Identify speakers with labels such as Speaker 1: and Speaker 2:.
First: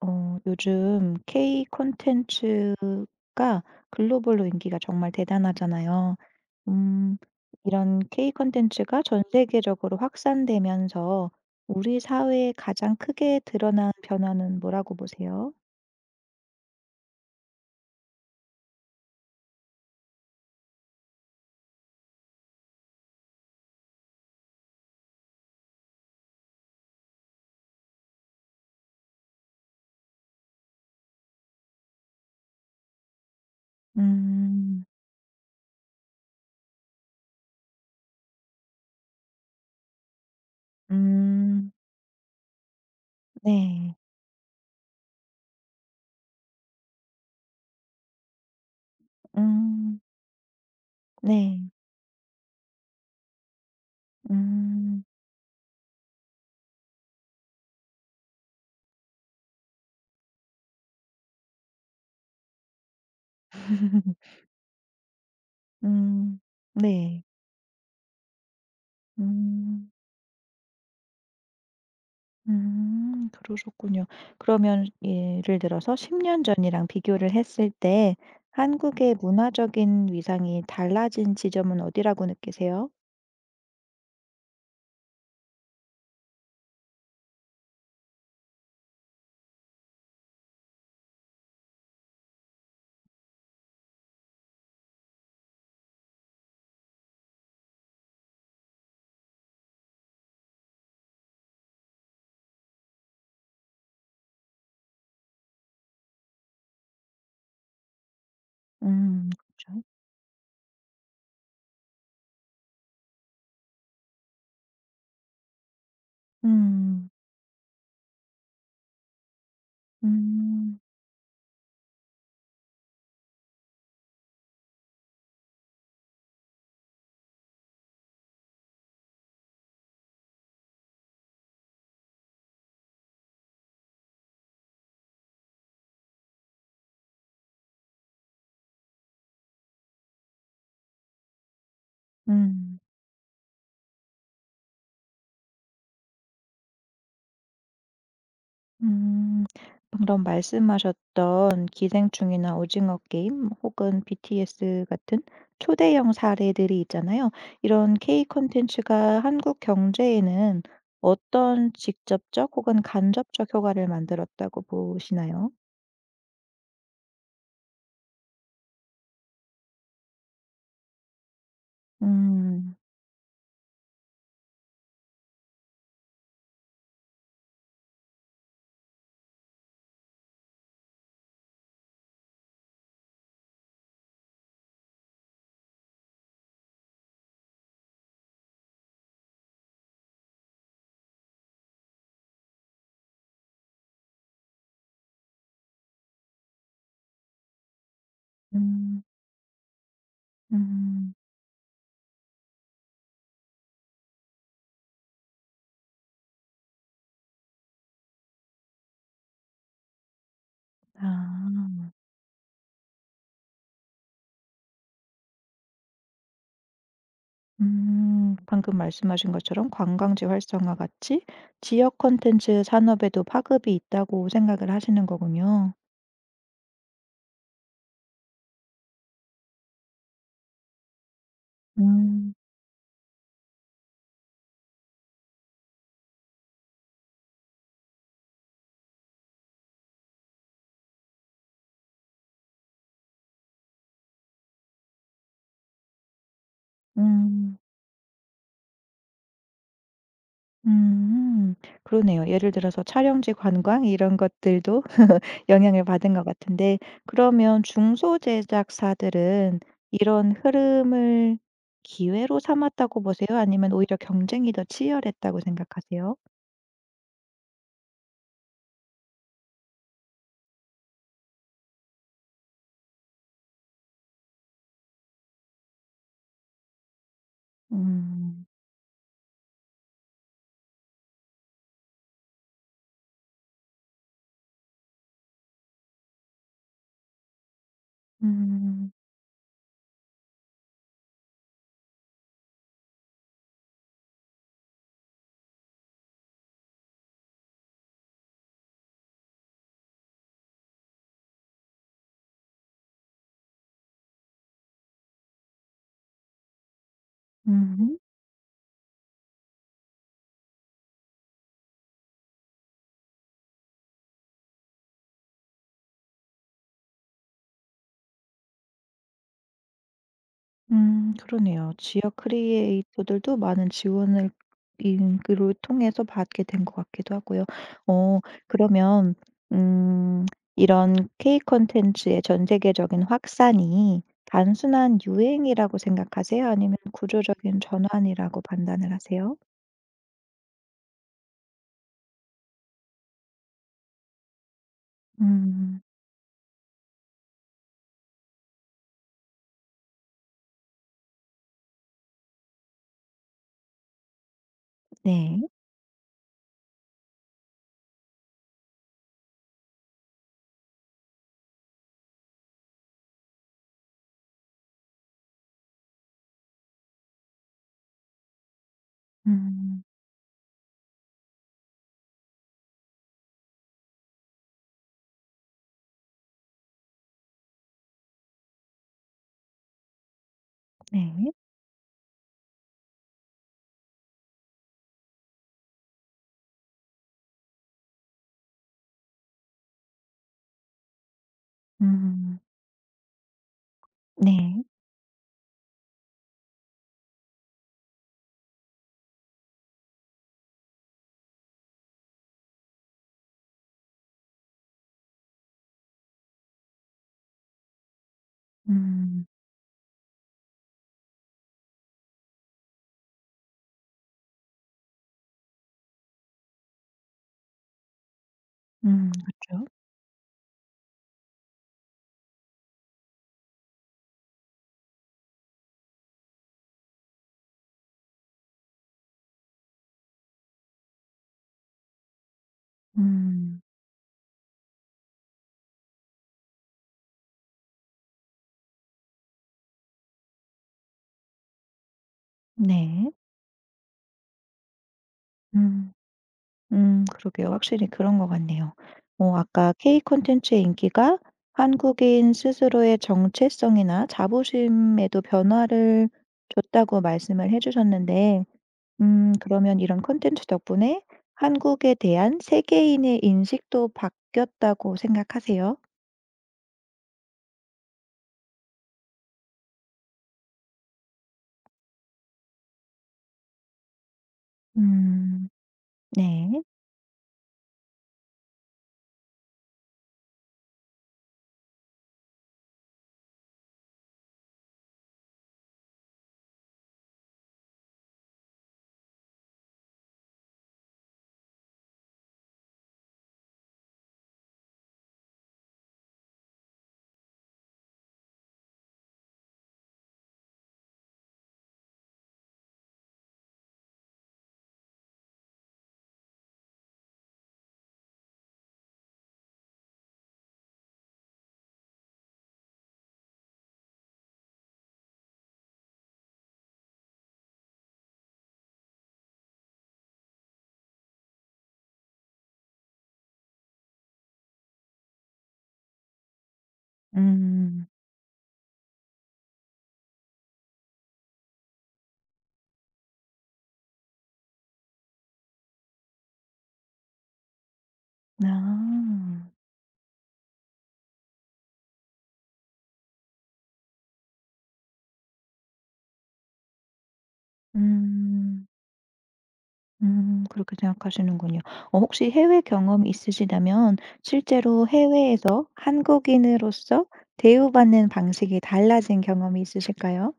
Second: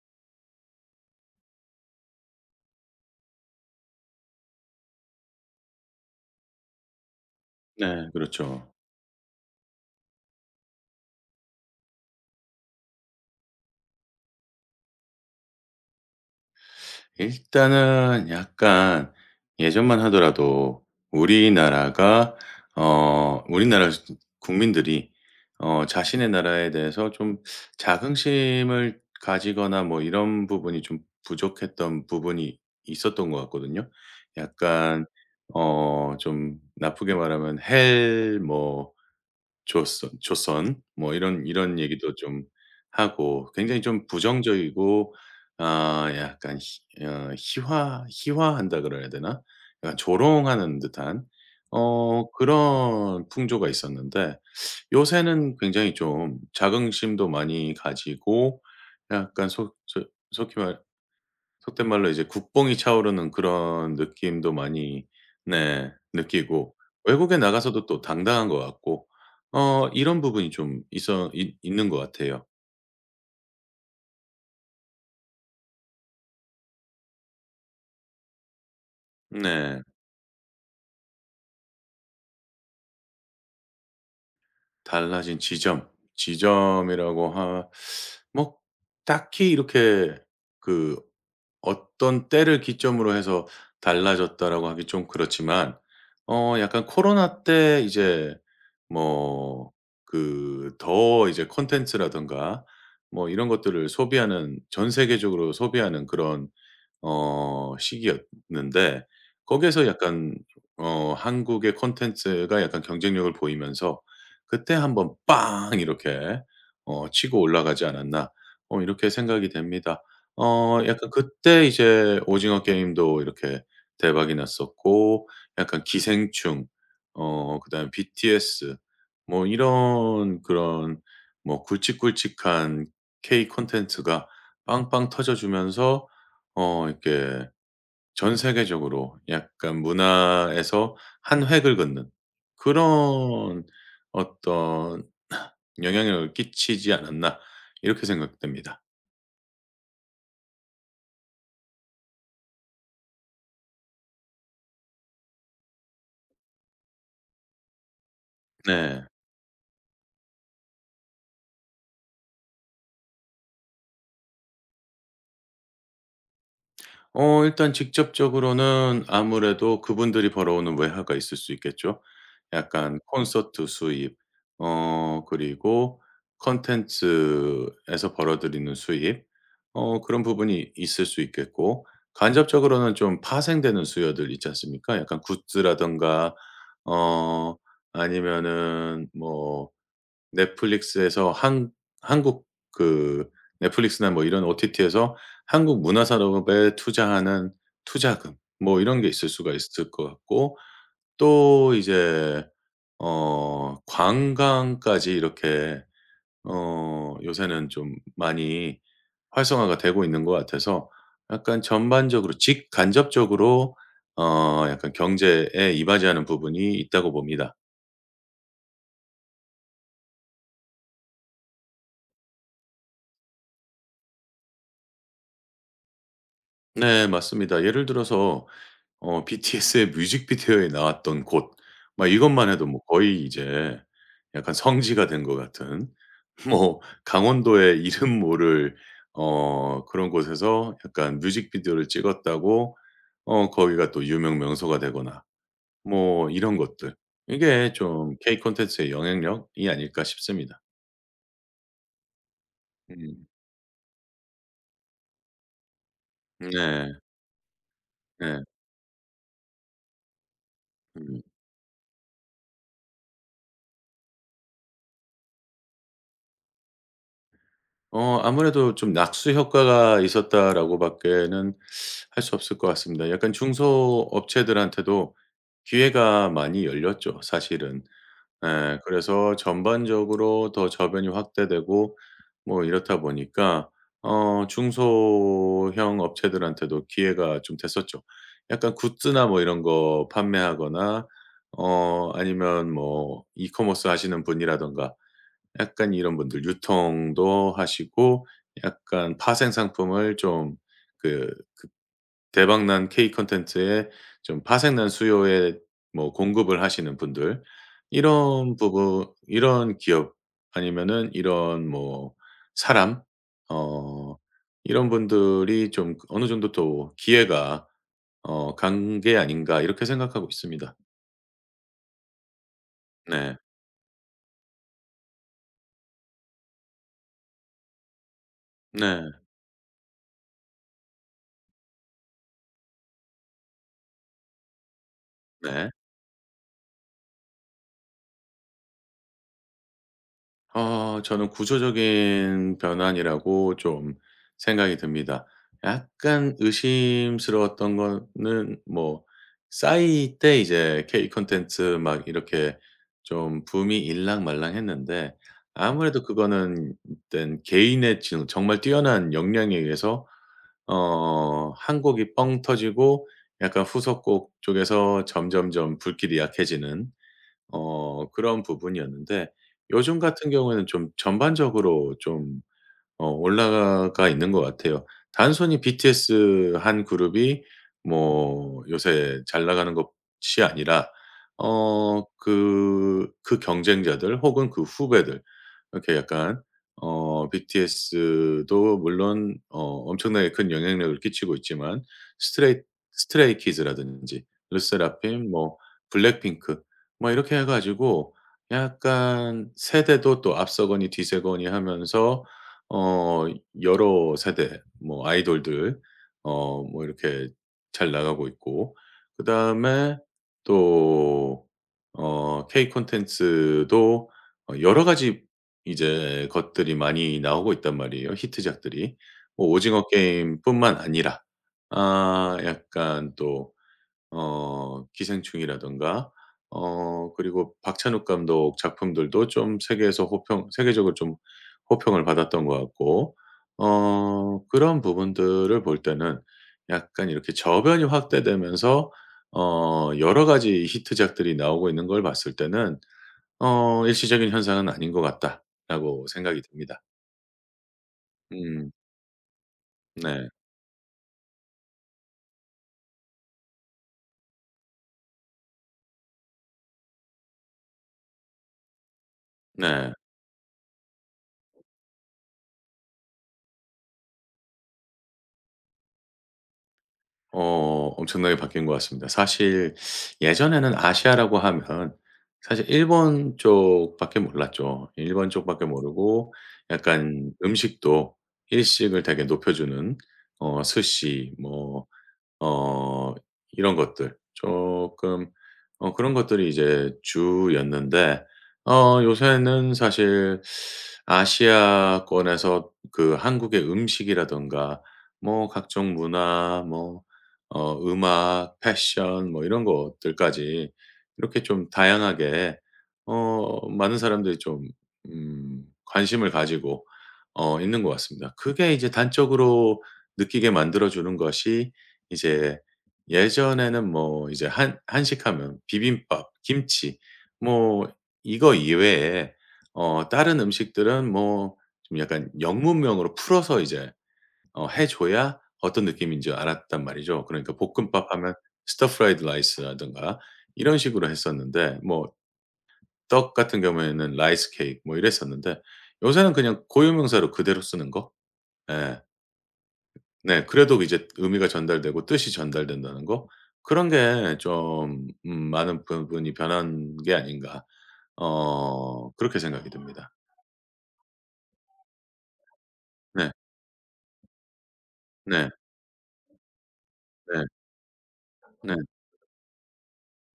Speaker 1: 요즘 K 콘텐츠가 글로벌로 인기가 정말 대단하잖아요. 음, 이런
Speaker 2: 네,
Speaker 1: K
Speaker 2: 그렇죠.
Speaker 1: 콘텐츠가 전 세계적으로 확산되면서 우리 사회에 가장 크게 드러난 변화는 뭐라고 보세요?
Speaker 2: 일단은 약간 예전만 하더라도 우리나라가 우리나라 국민들이 자신의 나라에 대해서 좀 자긍심을 가지거나 뭐 이런 부분이 좀 부족했던 부분이 있었던 것 같거든요.
Speaker 1: 음,
Speaker 2: 약간 좀 나쁘게 말하면 헬뭐 조선 뭐 이런
Speaker 1: 음,
Speaker 2: 이런 얘기도 좀 하고 굉장히
Speaker 1: 네,
Speaker 2: 좀 부정적이고 아 약간 희 희화 희화한다 그래야 되나? 약간
Speaker 1: 음,
Speaker 2: 조롱하는 듯한
Speaker 1: 네,
Speaker 2: 그런 풍조가 있었는데
Speaker 1: 음,
Speaker 2: 요새는 굉장히 좀 자긍심도 많이 가지고 약간 속 저 속히 말 속된 말로 이제 국뽕이 차오르는 그런 느낌도 많이 네,
Speaker 1: 음,
Speaker 2: 느끼고
Speaker 1: 네,
Speaker 2: 외국에 나가서도 또 당당한 것 같고
Speaker 1: 음.
Speaker 2: 이런 부분이 좀 있어 있 있는 것 같아요.
Speaker 1: 그러셨군요. 그러면 예를 들어서 10년 전이랑 비교를 했을 때 한국의
Speaker 2: 네.
Speaker 1: 문화적인 위상이 달라진 지점은 어디라고 느끼세요?
Speaker 2: 달라진 지점. 지점이라고 하 뭐 딱히 이렇게 그 어떤 때를 기점으로 해서 달라졌다라고 하기 좀 그렇지만 약간 코로나 때 이제 뭐 그 더 이제 콘텐츠라든가 뭐 이런 것들을 소비하는, 전 세계적으로 소비하는 그런 시기였는데
Speaker 1: 그죠
Speaker 2: 거기에서 네. 약간 한국의 콘텐츠가 약간 경쟁력을 보이면서 그때 한번 빵 이렇게
Speaker 1: 음.
Speaker 2: 치고 올라가지 않았나, 이렇게 생각이 됩니다.
Speaker 1: 음.
Speaker 2: 약간 그때 이제 오징어 게임도 이렇게 대박이 났었고 약간 기생충 그다음에 BTS 뭐 이런 그런 뭐 굵직굵직한 K 콘텐츠가 빵빵 터져 주면서 이렇게 전 세계적으로 약간 문화에서 한 획을 긋는
Speaker 1: 음.
Speaker 2: 그런 어떤 '영향력을 끼치지 않았나.' 이렇게 생각됩니다.
Speaker 1: 음. 방금 말씀하셨던 기생충이나 오징어 게임 혹은 BTS 같은 초대형 사례들이 있잖아요. 이런 K
Speaker 2: 네.
Speaker 1: 콘텐츠가 한국 경제에는 어떤 직접적 혹은 간접적 효과를 만들었다고 보시나요?
Speaker 2: 일단 직접적으로는 아무래도 그분들이 벌어오는 외화가 있을 수 있겠죠.
Speaker 1: 음.
Speaker 2: 약간 콘서트 수입, 그리고 콘텐츠에서 벌어들이는 수입, 그런 부분이 있을 수 있겠고, 간접적으로는 좀 파생되는 수요들 있지 않습니까? 약간 굿즈라든가 어 아니면은 뭐 넷플릭스에서 한 한국 그 넷플릭스나 뭐 이런 OTT에서 한국 문화 산업에 투자하는 투자금 뭐 이런
Speaker 1: 음.
Speaker 2: 게 있을 수가 있을 것 같고,
Speaker 1: 음.
Speaker 2: 또 이제 관광까지 이렇게 요새는 좀 많이 활성화가 되고 있는 것 같아서
Speaker 1: 아.
Speaker 2: 약간 전반적으로 직간접적으로 약간 경제에 이바지하는 부분이 있다고 봅니다.
Speaker 1: 음. 방금 말씀하신 것처럼 관광지 활성화 같이 지역 콘텐츠 산업에도 파급이 있다고 생각을 하시는 거군요.
Speaker 2: 네, 맞습니다. 예를 들어서 BTS의 뮤직비디오에 나왔던 곳, 막
Speaker 1: 음.
Speaker 2: 이것만 해도 뭐 거의 이제 약간 성지가 된 것 같은 뭐 강원도의 이름 모를 그런 곳에서 약간 뮤직비디오를 찍었다고 거기가 또 유명 명소가 되거나 뭐 이런 것들.
Speaker 1: 음.
Speaker 2: 이게 좀 K 콘텐츠의 영향력이 아닐까 싶습니다.
Speaker 1: 음. 그러네요. 예를 들어서
Speaker 2: 음.
Speaker 1: 촬영지 관광 이런 것들도 영향을 받은 것 같은데
Speaker 2: 네.
Speaker 1: 그러면 중소
Speaker 2: 네.
Speaker 1: 제작사들은 이런
Speaker 2: 음.
Speaker 1: 흐름을 기회로 삼았다고 보세요? 아니면 오히려 경쟁이 더 치열했다고 생각하세요?
Speaker 2: 아무래도 좀 '낙수 효과가 있었다.'라고 밖에는 할 수 없을 것 같습니다. 약간 중소업체들한테도 기회가 많이 열렸죠, 사실은.
Speaker 1: 음.
Speaker 2: 예, 그래서 전반적으로 더 저변이 확대되고 뭐 이렇다 보니까 중소형 업체들한테도 기회가 좀 됐었죠. 약간
Speaker 1: 음.
Speaker 2: 굿즈나 뭐 이런 거 판매하거나 아니면 뭐 이커머스 하시는 분이라든가 약간 이런 분들 유통도 하시고, 약간 파생 상품을 좀 그 대박 난 K 콘텐츠에 좀 파생 난 수요에 뭐 공급을 하시는 분들,
Speaker 1: 음.
Speaker 2: 이런 부분 이런 기업 아니면은 이런 뭐 사람 어 이런 분들이 좀 그 어느 정도 또 기회가 간 게 아닌가 이렇게 생각하고 있습니다.
Speaker 1: 그러네요. 지역 크리에이터들도
Speaker 2: 네.
Speaker 1: 많은 지원을 인 그를 통해서 받게 된 것 같기도 하고요. 어
Speaker 2: 네.
Speaker 1: 그러면 음 이런 K 콘텐츠의 전 세계적인 확산이 단순한
Speaker 2: 네.
Speaker 1: 유행이라고 생각하세요? 아니면 구조적인 전환이라고 판단을 하세요?
Speaker 2: 저는 구조적인 변환이라고 좀 생각이 듭니다.
Speaker 1: 음
Speaker 2: 약간 의심스러웠던 거는 뭐 싸이 때 이제 K 콘텐츠 막 이렇게 좀 붐이 일랑말랑했는데
Speaker 1: 네.
Speaker 2: 아무래도 그거는 일단 개인의 지 정말 뛰어난 역량에 의해서 한 곡이 뻥 터지고 약간 후속곡 쪽에서 점점점 불길이 약해지는 그런 부분이었는데
Speaker 1: 음
Speaker 2: 요즘 같은 경우에는 좀 전반적으로 좀 올라가 있는 것 같아요. 단순히 BTS 한 그룹이 뭐 요새 잘 나가는 것이 아니라
Speaker 1: 네.
Speaker 2: 그 그 경쟁자들 혹은 그 후배들 이렇게 약간 BTS도 물론 엄청나게 큰 영향력을 끼치고 있지만
Speaker 1: 음
Speaker 2: 스트레이 스트레이 키즈라든지
Speaker 1: 네.
Speaker 2: 르세라핌 뭐 블랙핑크 뭐 이렇게 해 가지고 약간 세대도 또 앞서거니 뒤세거니 하면서 어 여러 세대 뭐 아이돌들 뭐 이렇게 잘 나가고 있고
Speaker 1: 음.
Speaker 2: 그다음에 또 K 콘텐츠도 여러 가지 이제 것들이 많이 나오고 있단 말이에요, 히트작들이.
Speaker 1: 그
Speaker 2: 뭐
Speaker 1: 죠
Speaker 2: 오징어 게임뿐만 아니라 아 약간 또 기생충이라든가 그리고 박찬욱 감독 작품들도 좀 세계에서 호평, 세계적으로 좀 호평을 받았던 것 같고
Speaker 1: 음
Speaker 2: 그런 부분들을 볼 때는 약간 이렇게 저변이 확대되면서 여러 가지 히트작들이 나오고 있는 걸 봤을 때는
Speaker 1: 네.
Speaker 2: '일시적인 현상은 아닌 것
Speaker 1: 음.
Speaker 2: 같다.'라고 생각이 듭니다.
Speaker 1: 그러게요. 확실히 그런 것
Speaker 2: 음.
Speaker 1: 같네요. 아까 K
Speaker 2: 네.
Speaker 1: 콘텐츠의 인기가 한국인 스스로의 정체성이나 자부심에도 변화를 줬다고 말씀을 해 주셨는데 그러면
Speaker 2: 네.
Speaker 1: 이런 콘텐츠 덕분에 한국에 대한 세계인의 인식도 바뀌었다고 생각하세요?
Speaker 2: 엄청나게 바뀐 것 같습니다. 사실 예전에는 아시아라고 하면 사실 일본 쪽밖에 몰랐죠. 일본
Speaker 1: 음
Speaker 2: 쪽밖에 모르고
Speaker 1: 네.
Speaker 2: 약간 음식도 일식을 되게 높여 주는 스시 뭐 어 이런 것들 조금 그런 것들이 이제 주였는데, 요새는 사실 아시아권에서 그 한국의 음식이라든가 뭐 각종 문화 뭐 음악, 패션 뭐 이런 것들까지 이렇게 좀 다양하게 많은 사람들이 좀 관심을 가지고 있는 것 같습니다. 그게 이제 단적으로 느끼게 만들어 주는 것이 이제 예전에는 뭐 이제 한 한식하면 비빔밥, 김치 뭐 이거 이외에 다른 음식들은 뭐 좀 약간 영문명으로 풀어서 이제 해 줘야 어떤 느낌인지 알았단 말이죠. 그러니까
Speaker 1: 음.
Speaker 2: 볶음밥 하면 스터 프라이드 라이스라든가 이런 식으로 했었는데 뭐 떡 같은 경우에는 라이스 케이크 뭐 이랬었는데 요새는 그냥 고유명사로 그대로 쓰는 거.
Speaker 1: 아.
Speaker 2: 예. 네, 그래도 이제 의미가 전달되고 뜻이 전달된다는 거, 그런 게 좀 많은 부분이 변한 게 아닌가
Speaker 1: 음.
Speaker 2: 그렇게 생각이 듭니다.
Speaker 1: 그렇게 생각하시는군요. 혹시 해외 경험이
Speaker 2: 네.
Speaker 1: 있으시다면 실제로
Speaker 2: 네.
Speaker 1: 해외에서 한국인으로서
Speaker 2: 네.
Speaker 1: 대우받는 방식이
Speaker 2: 네.
Speaker 1: 달라진 경험이 있으실까요?